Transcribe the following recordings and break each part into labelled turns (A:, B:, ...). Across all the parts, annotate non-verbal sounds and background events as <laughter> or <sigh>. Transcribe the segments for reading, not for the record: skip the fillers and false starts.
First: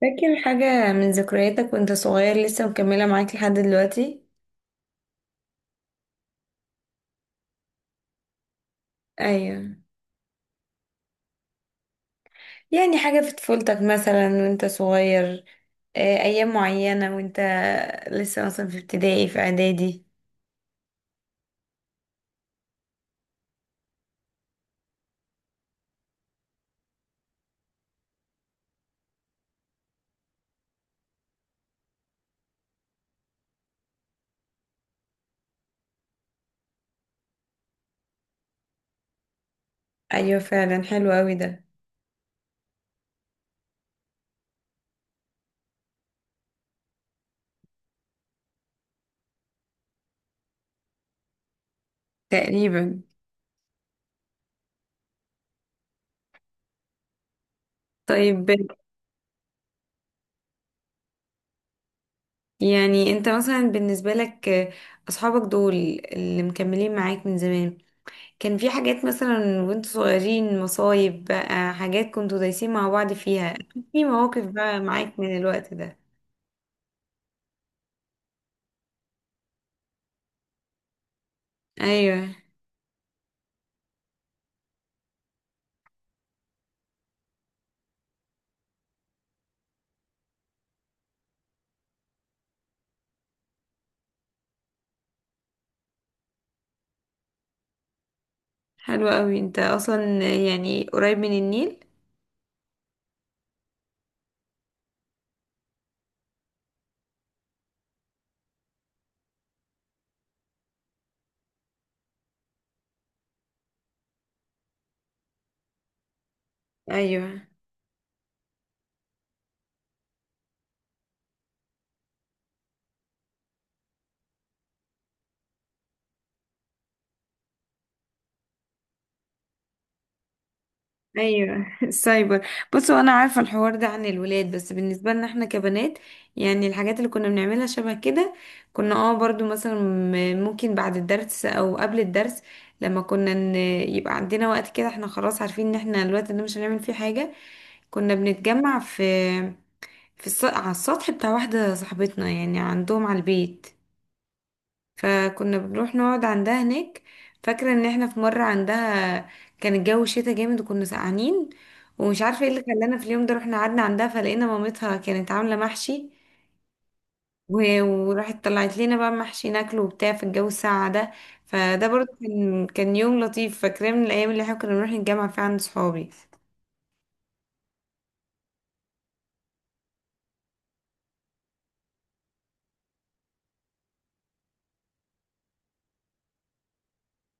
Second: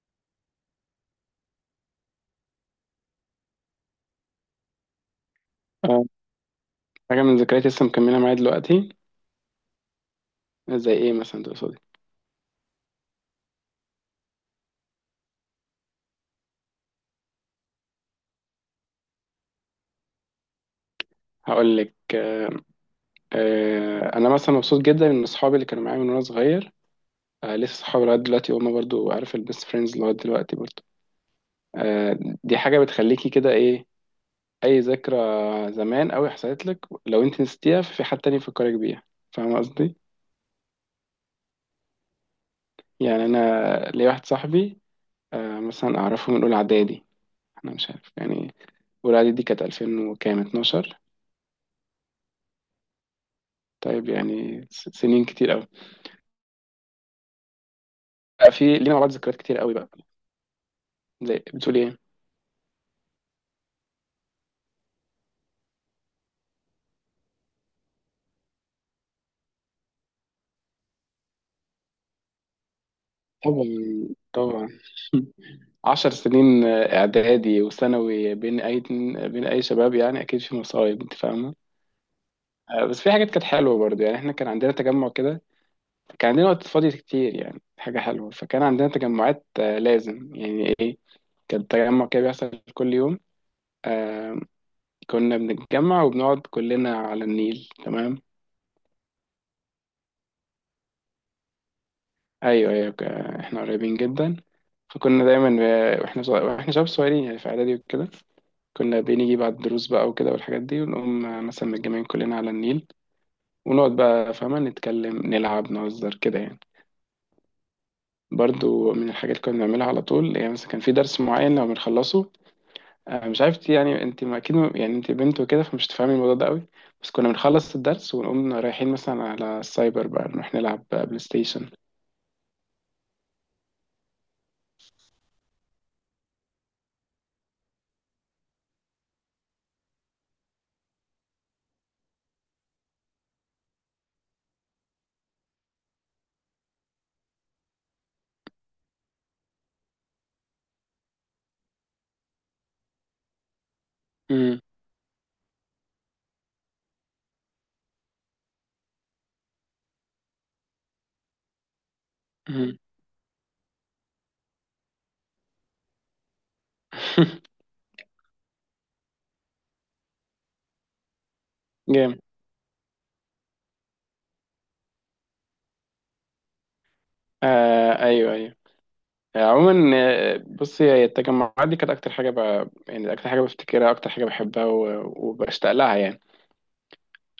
A: فاكر حاجة من ذكرياتك وانت صغير لسه مكملة معاك لحد دلوقتي؟
B: آه، حاجة من ذكرياتي لسه مكملة معايا دلوقتي.
A: ايوه.
B: زي ايه مثلا تقصدي؟
A: يعني حاجة في طفولتك مثلا وانت صغير. ايام معينة وانت لسه مثلا في ابتدائي في اعدادي.
B: هقول لك انا مثلا مبسوط جدا ان اصحابي اللي كانوا معايا من وانا صغير. لسه صحابي لغاية دلوقتي وهم برضو عارف البيست فريندز لغاية دلوقتي برضو. آه، دي حاجة بتخليكي كده ايه؟ اي ذكرى زمان قوي حصلت لك لو انت نسيتيها ففي حد تاني يفكرك بيها. فاهمة قصدي؟
A: ايوه، فعلا حلو اوي ده.
B: يعني انا ليا واحد صاحبي مثلا اعرفه من اولى اعدادي. انا مش عارف يعني اولى اعدادي دي كانت 2000 وكام 12.
A: تقريبا.
B: طيب يعني سنين كتير.
A: طيب،
B: لأ، في لينا مع بعض ذكريات كتير قوي بقى. زي بتقول ايه؟
A: يعني انت مثلا بالنسبة لك، اصحابك دول اللي مكملين معاك من زمان، كان في حاجات مثلا وانتوا صغيرين؟ مصايب بقى، حاجات كنتوا دايسين مع بعض فيها.
B: طبعا.
A: في مواقف
B: طبعا. <laughs>
A: بقى معاك من الوقت ده؟
B: 10 سنين اعدادي وثانوي بين اي، بين اي شباب يعني اكيد في مصايب انت فاهمه.
A: ايوه،
B: بس في حاجات كانت حلوه برضه، يعني احنا كان عندنا تجمع كده. كان عندنا وقت فاضي كتير يعني حاجه حلوه، فكان عندنا تجمعات لازم يعني ايه. كان تجمع كده بيحصل كل يوم. آه، كنا بنتجمع وبنقعد كلنا على النيل. تمام.
A: حلو قوي. انت اصلا يعني قريب من النيل.
B: ايوه ايوه، احنا قريبين جدا. فكنا دايما واحنا شباب صغيرين يعني في اعدادي وكده. كنا بنيجي بعد الدروس بقى وكده والحاجات دي، ونقوم مثلا متجمعين كلنا على النيل. ونقعد بقى فاهمة، نتكلم نلعب نهزر كده يعني.
A: ايوه،
B: برضو من الحاجات اللي كنا بنعملها على طول، يعني مثلا كان في درس معين لو بنخلصه مش عارف يعني، انت ما اكيد يعني انت بنت وكده فمش تفهمي الموضوع ده قوي. بس كنا بنخلص الدرس ونقوم رايحين مثلا على السايبر بقى، نروح نلعب بقى بلاي
A: ايوه.
B: ستيشن.
A: <laughs> السايبر. بصوا، انا عارفه الحوار ده عن الولاد، بس بالنسبه لنا احنا كبنات، يعني الحاجات اللي كنا بنعملها شبه كده. كنا، اه، برضو مثلا ممكن بعد الدرس او قبل الدرس، لما كنا ن- يبقى عندنا وقت كده، احنا خلاص عارفين ان احنا الوقت ده مش هنعمل فيه حاجه. كنا بنتجمع على السطح بتاع واحده صاحبتنا، يعني عندهم على البيت.
B: امم.
A: فكنا بنروح نقعد عندها هناك. فاكرة ان احنا في مرة عندها كان الجو شتا جامد وكنا سقعانين، ومش عارفة ايه
B: <laughs>
A: اللي
B: امم.
A: خلانا في اليوم ده رحنا قعدنا عندها. فلقينا مامتها كانت عاملة محشي، وراحت طلعت لنا بقى محشي ناكله وبتاع في الجو الساقع ده. فده برضه
B: جامد.
A: كان يوم لطيف، فاكراه من الايام اللي احنا كنا بنروح نتجمع فيها عند صحابي.
B: آه ايوه ايوه. عموما بصي، هي التجمعات دي كانت اكتر حاجه يعني اكتر حاجه بفتكرها، اكتر حاجه بحبها وبشتاق لها يعني.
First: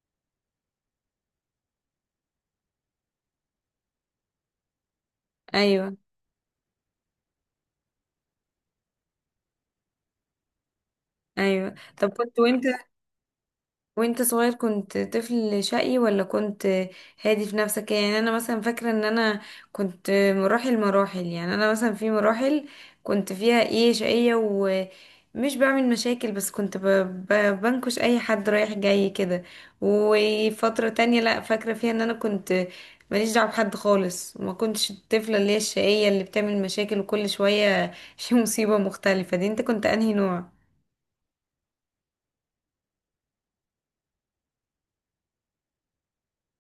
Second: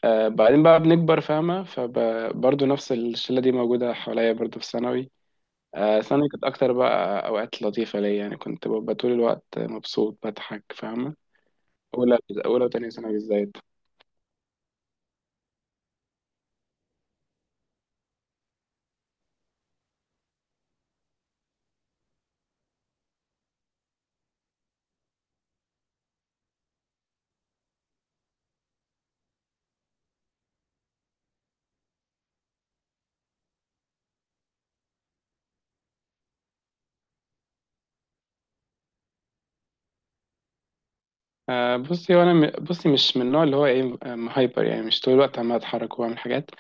B: آه بعدين بقى بنكبر فاهمه، فبرضه نفس الشله دي موجوده حواليا برضه في ثانوي.
A: ايوه،
B: آه ثانوي كانت اكتر بقى اوقات لطيفه ليا، يعني كنت ببقى طول الوقت مبسوط بضحك فاهمه.
A: ايوه. طب
B: اولى
A: كنت، وانت
B: اولى وتانية ثانوي بالذات.
A: وانت صغير كنت طفل شقي ولا كنت هادي في نفسك؟ يعني انا مثلا فاكره ان انا كنت مراحل مراحل. يعني انا مثلا في مراحل كنت فيها ايه، شقيه ومش بعمل مشاكل، بس كنت ب... بنكش اي حد رايح جاي كده. وفتره تانية لا، فاكره فيها ان انا كنت ماليش دعوه بحد خالص، وما كنتش الطفله اللي هي الشقيه اللي بتعمل مشاكل وكل شويه <laughs> في مصيبه مختلفه. دي، انت كنت انهي نوع؟
B: آه بصي، بصي مش من النوع اللي هو ايه هايبر، يعني مش طول الوقت عمال اتحرك واعمل حاجات.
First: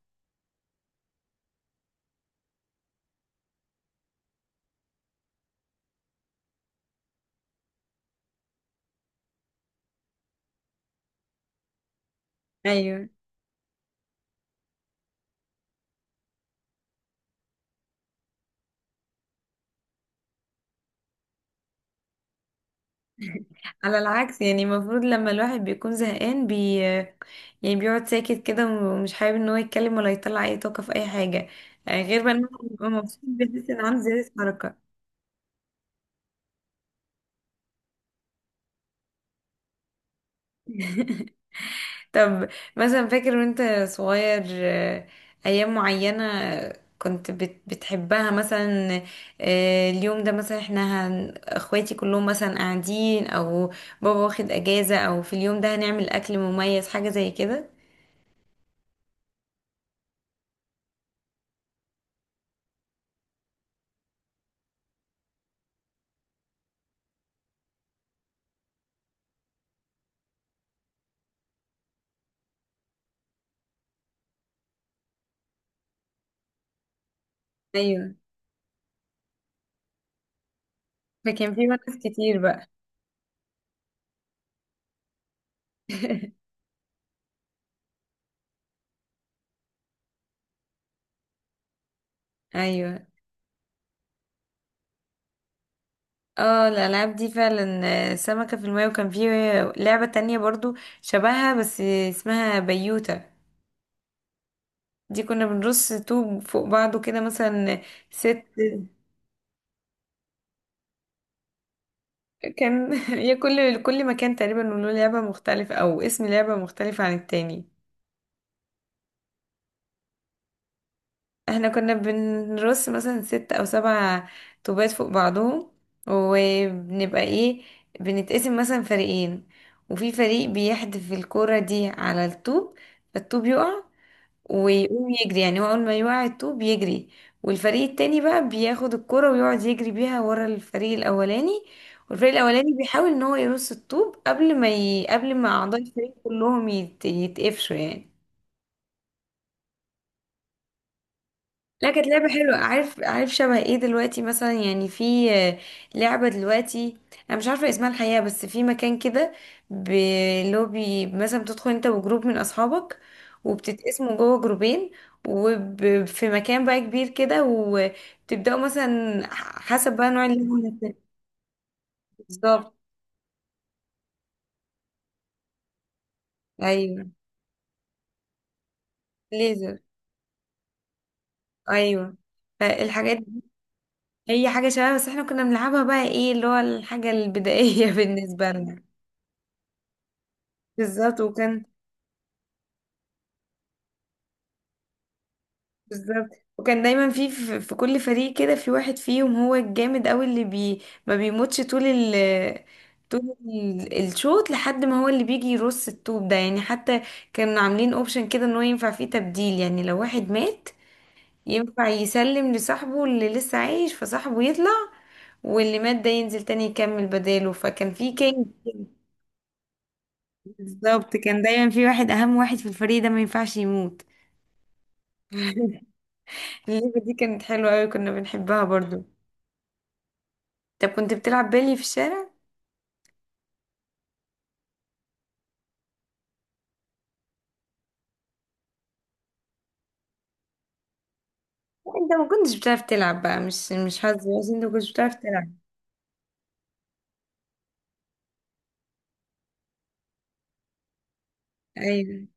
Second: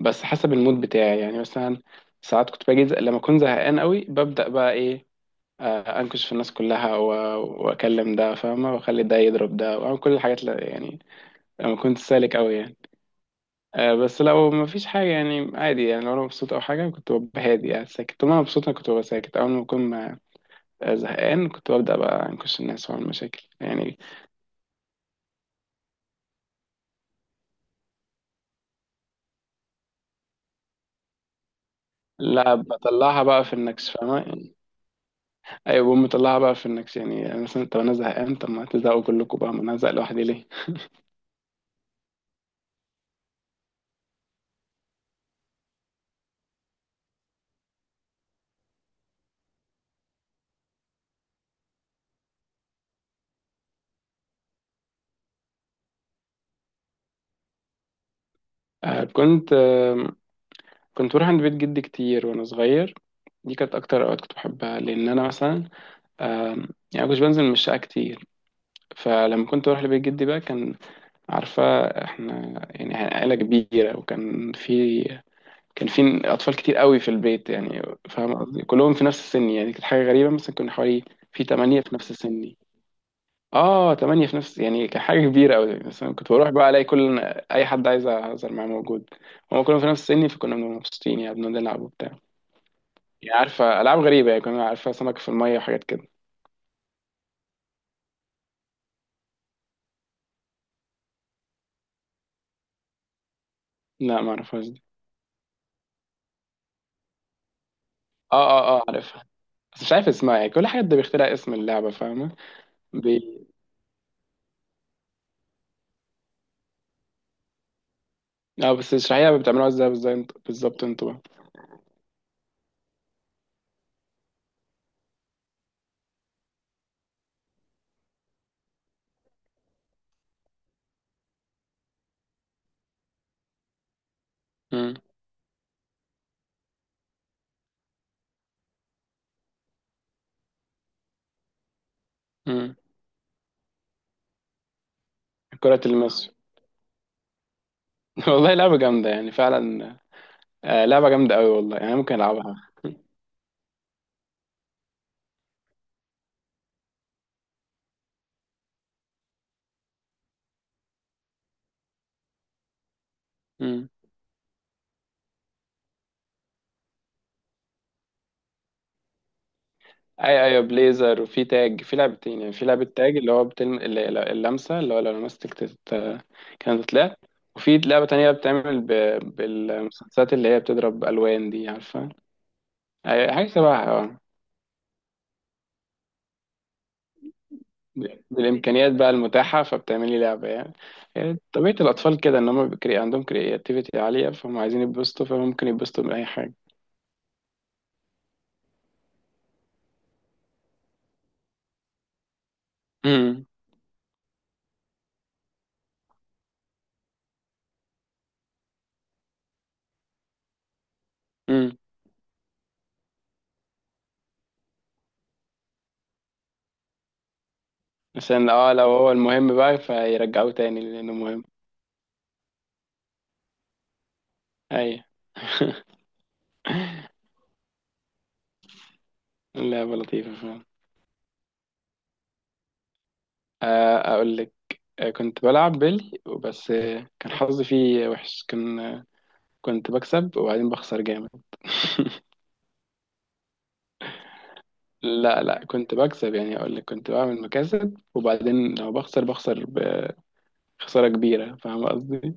B: بس حسب المود بتاعي، يعني مثلا ساعات كنت باجي لما اكون زهقان قوي ببدأ بقى ايه انكش في الناس كلها واكلم ده فاهمة، واخلي ده يضرب ده، واعمل كل الحاجات اللي يعني لما كنت سالك قوي يعني.
A: ايوه.
B: بس لو ما فيش حاجة يعني عادي، يعني لو انا مبسوط او حاجة كنت ببقى هادي، يعني ساكت طول ما انا مبسوط انا كنت ببقى ساكت. اول ما اكون زهقان كنت ببدأ بقى انكش الناس واعمل مشاكل
A: على
B: يعني.
A: العكس، يعني المفروض لما الواحد بيكون زهقان يعني بيقعد ساكت كده، ومش حابب ان هو يتكلم ولا يطلع اي طاقة في اي حاجة. غير بقى لما
B: لا
A: بيبقى مبسوط
B: بطلعها بقى في
A: بيحس ان
B: النكش
A: عنده
B: فاهمة
A: زيادة
B: يعني.
A: حركة.
B: ايوه بقوم مطلعها بقى في النكش يعني، يعني مثلا طب انا زهقان، طب ما تزهقوا كلكم بقى، ما انا هزهق لوحدي ليه؟
A: طب مثلا فاكر وانت صغير، ايام معينة كنت بتحبها؟ مثلا اليوم ده مثلا احنا اخواتي كلهم مثلا قاعدين، او بابا واخد اجازة، او في اليوم ده هنعمل اكل مميز، حاجة زي كده.
B: آه، كنت آه، كنت بروح عند بيت جدي كتير وانا صغير. دي كانت اكتر اوقات كنت بحبها لان انا مثلا آم، يعني مش بنزل من الشقه كتير. فلما كنت بروح لبيت جدي بقى كان، عارفه، احنا يعني عائله كبيره، وكان في، كان في اطفال كتير قوي في البيت يعني،
A: ايوه،
B: فاهم قصدي، كلهم في نفس السن. يعني كانت حاجه غريبه، مثلا كنا حوالي في
A: فكان في
B: 8 في
A: ناس
B: نفس
A: كتير
B: السن.
A: بقى.
B: اه تمانية في نفس، يعني كحاجة كبيرة أوي. بس أنا
A: <laughs>
B: كنت بروح بقى ألاقي كل أي حد عايز أهزر معاه موجود. هما كلهم في نفس سني فكنا بنبقى مبسوطين، يعني بنقعد نلعب وبتاع.
A: ايوه،
B: يعني عارفة ألعاب غريبة، يعني كنا عارفة سمك في المية وحاجات كده.
A: اه، الالعاب دي فعلا. سمكة في الماء. وكان في لعبة تانية برضو شبهها بس اسمها بيوتا.
B: لا ما أعرفهاش دي.
A: دي كنا بنرص طوب فوق بعضه كده، مثلا ست.
B: اه اه اه عارفها، بس مش عارف اسمها، يعني كل حد بيخترع اسم اللعبة فاهمة.
A: كان <laughs> هي.
B: بي...
A: كل مكان تقريبا له لعبة مختلفة او اسم لعبة مختلفة عن التاني.
B: اه بس اشرحيها، بتعملوها ازاي بالظبط انتوا، بالظبط انتوا بقى.
A: احنا كنا بنرص مثلا ست او سبع طوبات فوق بعضهم، وبنبقى ايه، بنتقسم مثلا فريقين، وفي فريق بيحدف الكرة دي على الطوب، فالطوب يقع
B: مم.
A: ويقوم يجري. يعني هو اول ما يوعي الطوب بيجري، والفريق التاني بقى بياخد الكرة ويقعد يجري بيها ورا الفريق الاولاني. والفريق الاولاني
B: مم.
A: بيحاول ان هو يرص الطوب قبل ما اعضاء
B: كرة
A: الفريق
B: المس.
A: كلهم يتقفشوا يعني.
B: <laughs> والله لعبة جامدة يعني فعلا. آه لعبة جامدة أوي والله،
A: لا،
B: يعني
A: كانت
B: ممكن
A: لعبة حلوة.
B: ألعبها.
A: عارف شبه ايه دلوقتي مثلا؟ يعني في، لعبة دلوقتي انا مش عارفة اسمها الحقيقة، بس في مكان كده بلوبي مثلا بتدخل انت وجروب من اصحابك،
B: مم.
A: وبتتقسموا جوه جروبين، وفي مكان بقى كبير كده وبتبدأوا مثلا حسب بقى نوع
B: ايوه
A: اللعبة
B: ايوه، بليزر وفي تاج، في لعبتين. يعني في
A: بالظبط.
B: لعبة تاج اللي هو اللمسة، اللي هو لو لمستك كانت
A: ايوه،
B: تتلعب. وفي لعبة تانية بتعمل
A: ليزر.
B: بالمسدسات اللي هي بتضرب ألوان، دي عارفة.
A: ايوه، فالحاجات دي
B: حاجة شبهها اه.
A: هي حاجة شبه، بس احنا كنا بنلعبها بقى ايه، اللي هو الحاجة البدائية <laughs> بالنسبة لنا.
B: بالإمكانيات بقى المتاحة فبتعملي لعبة يعني.
A: بالظبط
B: يعني
A: وكان
B: طبيعة الأطفال كده إن هم عندهم كرياتيفيتي عالية، فهم عايزين يتبسطوا فممكن يتبسطوا من أي
A: بالظبط
B: حاجة.
A: وكان دايما في كل فريق كده في واحد فيهم هو الجامد قوي اللي ما بيموتش طول
B: امم.
A: الشوط، لحد ما هو اللي بيجي يرص الطوب ده. يعني حتى كانوا عاملين اوبشن كده ان هو ينفع فيه تبديل، يعني لو واحد مات
B: امم.
A: ينفع يسلم لصاحبه اللي لسه عايش فصاحبه يطلع، واللي مات ده ينزل تاني يكمل بداله. فكان في كينج
B: عشان اه لو
A: كده.
B: هو المهم بقى فيرجعوه تاني لأنه
A: بالظبط، كان
B: مهم.
A: دايما في واحد، اهم واحد في الفريق ده ما ينفعش يموت.
B: أيوة.
A: <laughs>
B: <laughs>
A: اللعبة دي كانت حلوة قوي، كنا بنحبها برضو.
B: اللعبة لطيفة فعلا.
A: طب كنت بتلعب بيلي في الشارع؟
B: اقول لك كنت بلعب بيلي، بس كان حظي فيه وحش، كان كنت بكسب وبعدين بخسر جامد.
A: لا، انت
B: <laughs>
A: ما كنتش بتعرف تلعب بقى، مش حظ، بس انت ما كنتش بتعرف
B: لا
A: تلعب.
B: لا كنت بكسب، يعني اقول لك كنت بعمل مكاسب وبعدين لو بخسر بخسر بخسارة كبيرة فاهم
A: ايوه،
B: قصدي.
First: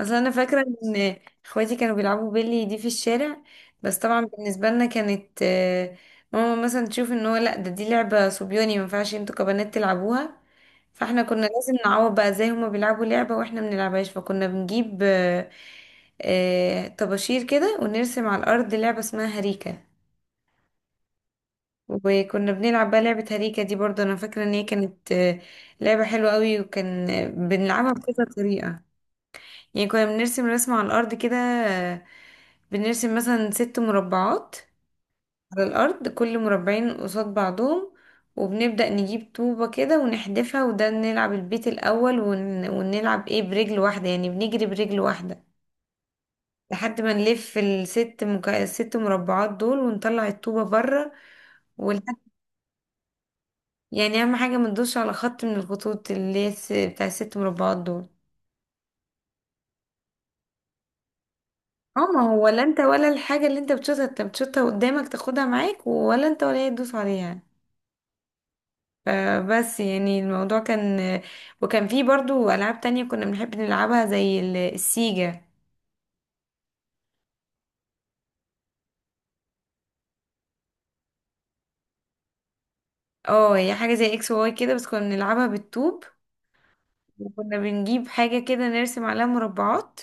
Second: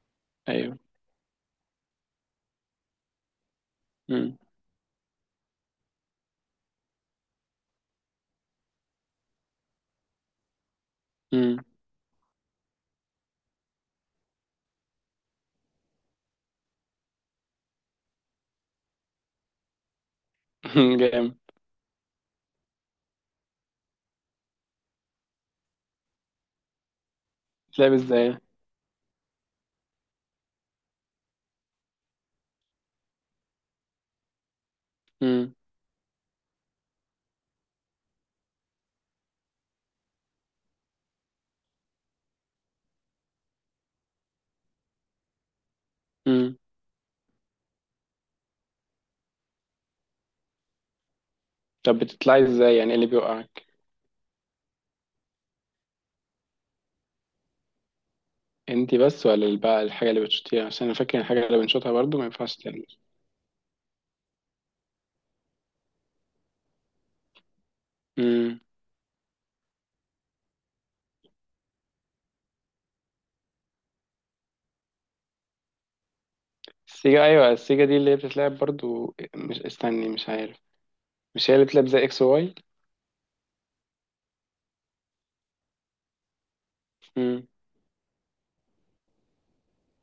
A: اصل انا فاكره
B: ايوه.
A: ان اخواتي كانوا بيلعبوا بيلي دي في الشارع، بس طبعا
B: امم.
A: بالنسبه لنا كانت، ماما مثلا تشوف ان هو، لا، ده، دي لعبه صبياني، ما ينفعش انتوا كبنات تلعبوها. فاحنا كنا
B: امم.
A: لازم نعوض بقى، زي هما بيلعبوا لعبه واحنا ما بنلعبهاش فكنا بنجيب، طباشير كده، ونرسم على الارض لعبه اسمها هريكه.
B: <laughs> جامد.
A: وكنا بنلعب بقى لعبة هريكة دي برضه. أنا فاكرة إن هي كانت لعبة حلوة قوي، وكان بنلعبها
B: بتلعب
A: بكذا
B: ازاي؟
A: طريقة. يعني كنا بنرسم رسمة على الأرض كده. بنرسم مثلا ست مربعات
B: امم.
A: على الأرض، كل مربعين قصاد بعضهم، وبنبدأ نجيب طوبة كده ونحدفها، وده نلعب البيت الأول، ون... ونلعب إيه، برجل واحدة. يعني بنجري برجل واحدة
B: امم.
A: لحد ما نلف الست مربعات دول ونطلع الطوبة بره.
B: طب بتطلعي ازاي، يعني إيه اللي بيوقعك؟
A: يعني اهم حاجه ما تدوش على خط من الخطوط اللي هي بتاع الست مربعات دول.
B: انتي بس ولا بقى الحاجة اللي بتشوتيها؟ عشان انا فاكر الحاجة اللي بنشوتها
A: اه،
B: برضو
A: ما
B: ما
A: هو
B: ينفعش
A: ولا انت ولا الحاجه اللي انت بتشوطها، انت بتشوطها قدامك تاخدها معاك، ولا انت ولا هي تدوس عليها.
B: تعمل.
A: فبس، يعني الموضوع كان. وكان فيه برضو العاب تانية كنا بنحب نلعبها زي السيجا.
B: السيجا، ايوه. السيجا دي اللي هي بتتلعب برضو، مش استني، مش عارف، مش هي اللي بتلعب زي اكس واي؟
A: اه، هي حاجه زي اكس واي كده، بس كنا بنلعبها بالطوب.
B: امم.
A: وكنا بنجيب حاجه كده نرسم عليها مربعات،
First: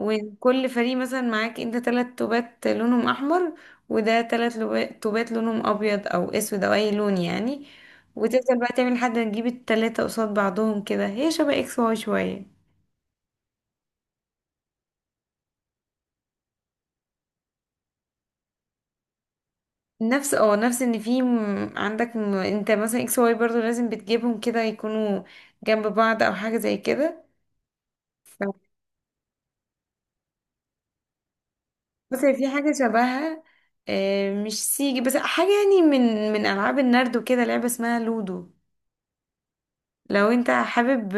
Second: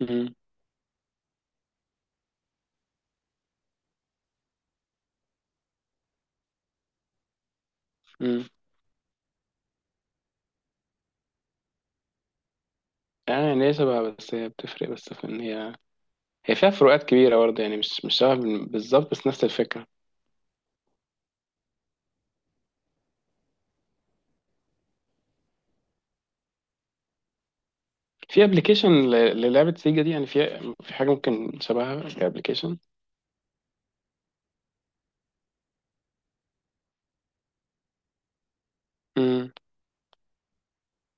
B: امم.
A: فريق مثلا معاك انت تلات توبات لونهم احمر، وده تلات توبات لونهم ابيض او اسود او اي لون يعني.
B: امم.
A: وتفضل بقى تعمل لحد ما تجيب التلاتة قصاد بعضهم كده. هي شبه اكس واي شوية.
B: يعني هي شبهها، بس هي بتفرق بس في ان هي فيها فروقات كبيره برضه، يعني مش شبه بالظبط، بس نفس الفكره.
A: نفس ان في عندك انت مثلا اكس واي برضو لازم بتجيبهم كده يكونوا جنب بعض او حاجة زي كده.
B: في
A: ف-
B: ابلكيشن للعبه سيجا دي؟ يعني في حاجه ممكن شبهها
A: بس في حاجة
B: كابلكيشن.
A: شبهها، مش سيجي بس حاجة يعني من ألعاب النرد وكده، لعبة اسمها لودو.
B: امم.
A: لو انت حابب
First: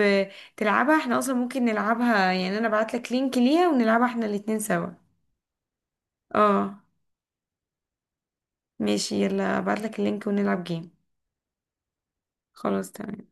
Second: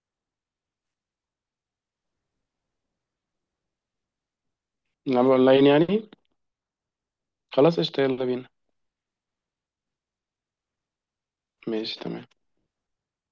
A: تلعبها احنا اصلا ممكن نلعبها، يعني انا بعتلك لينك ليها ونلعبها احنا الاتنين سوا.
B: نلعب اونلاين يعني؟
A: اه،
B: خلاص قشطه، يلا بينا.
A: ماشي، يلا بعتلك اللينك ونلعب جيم.
B: ماشي تمام.
A: خلاص، تمام.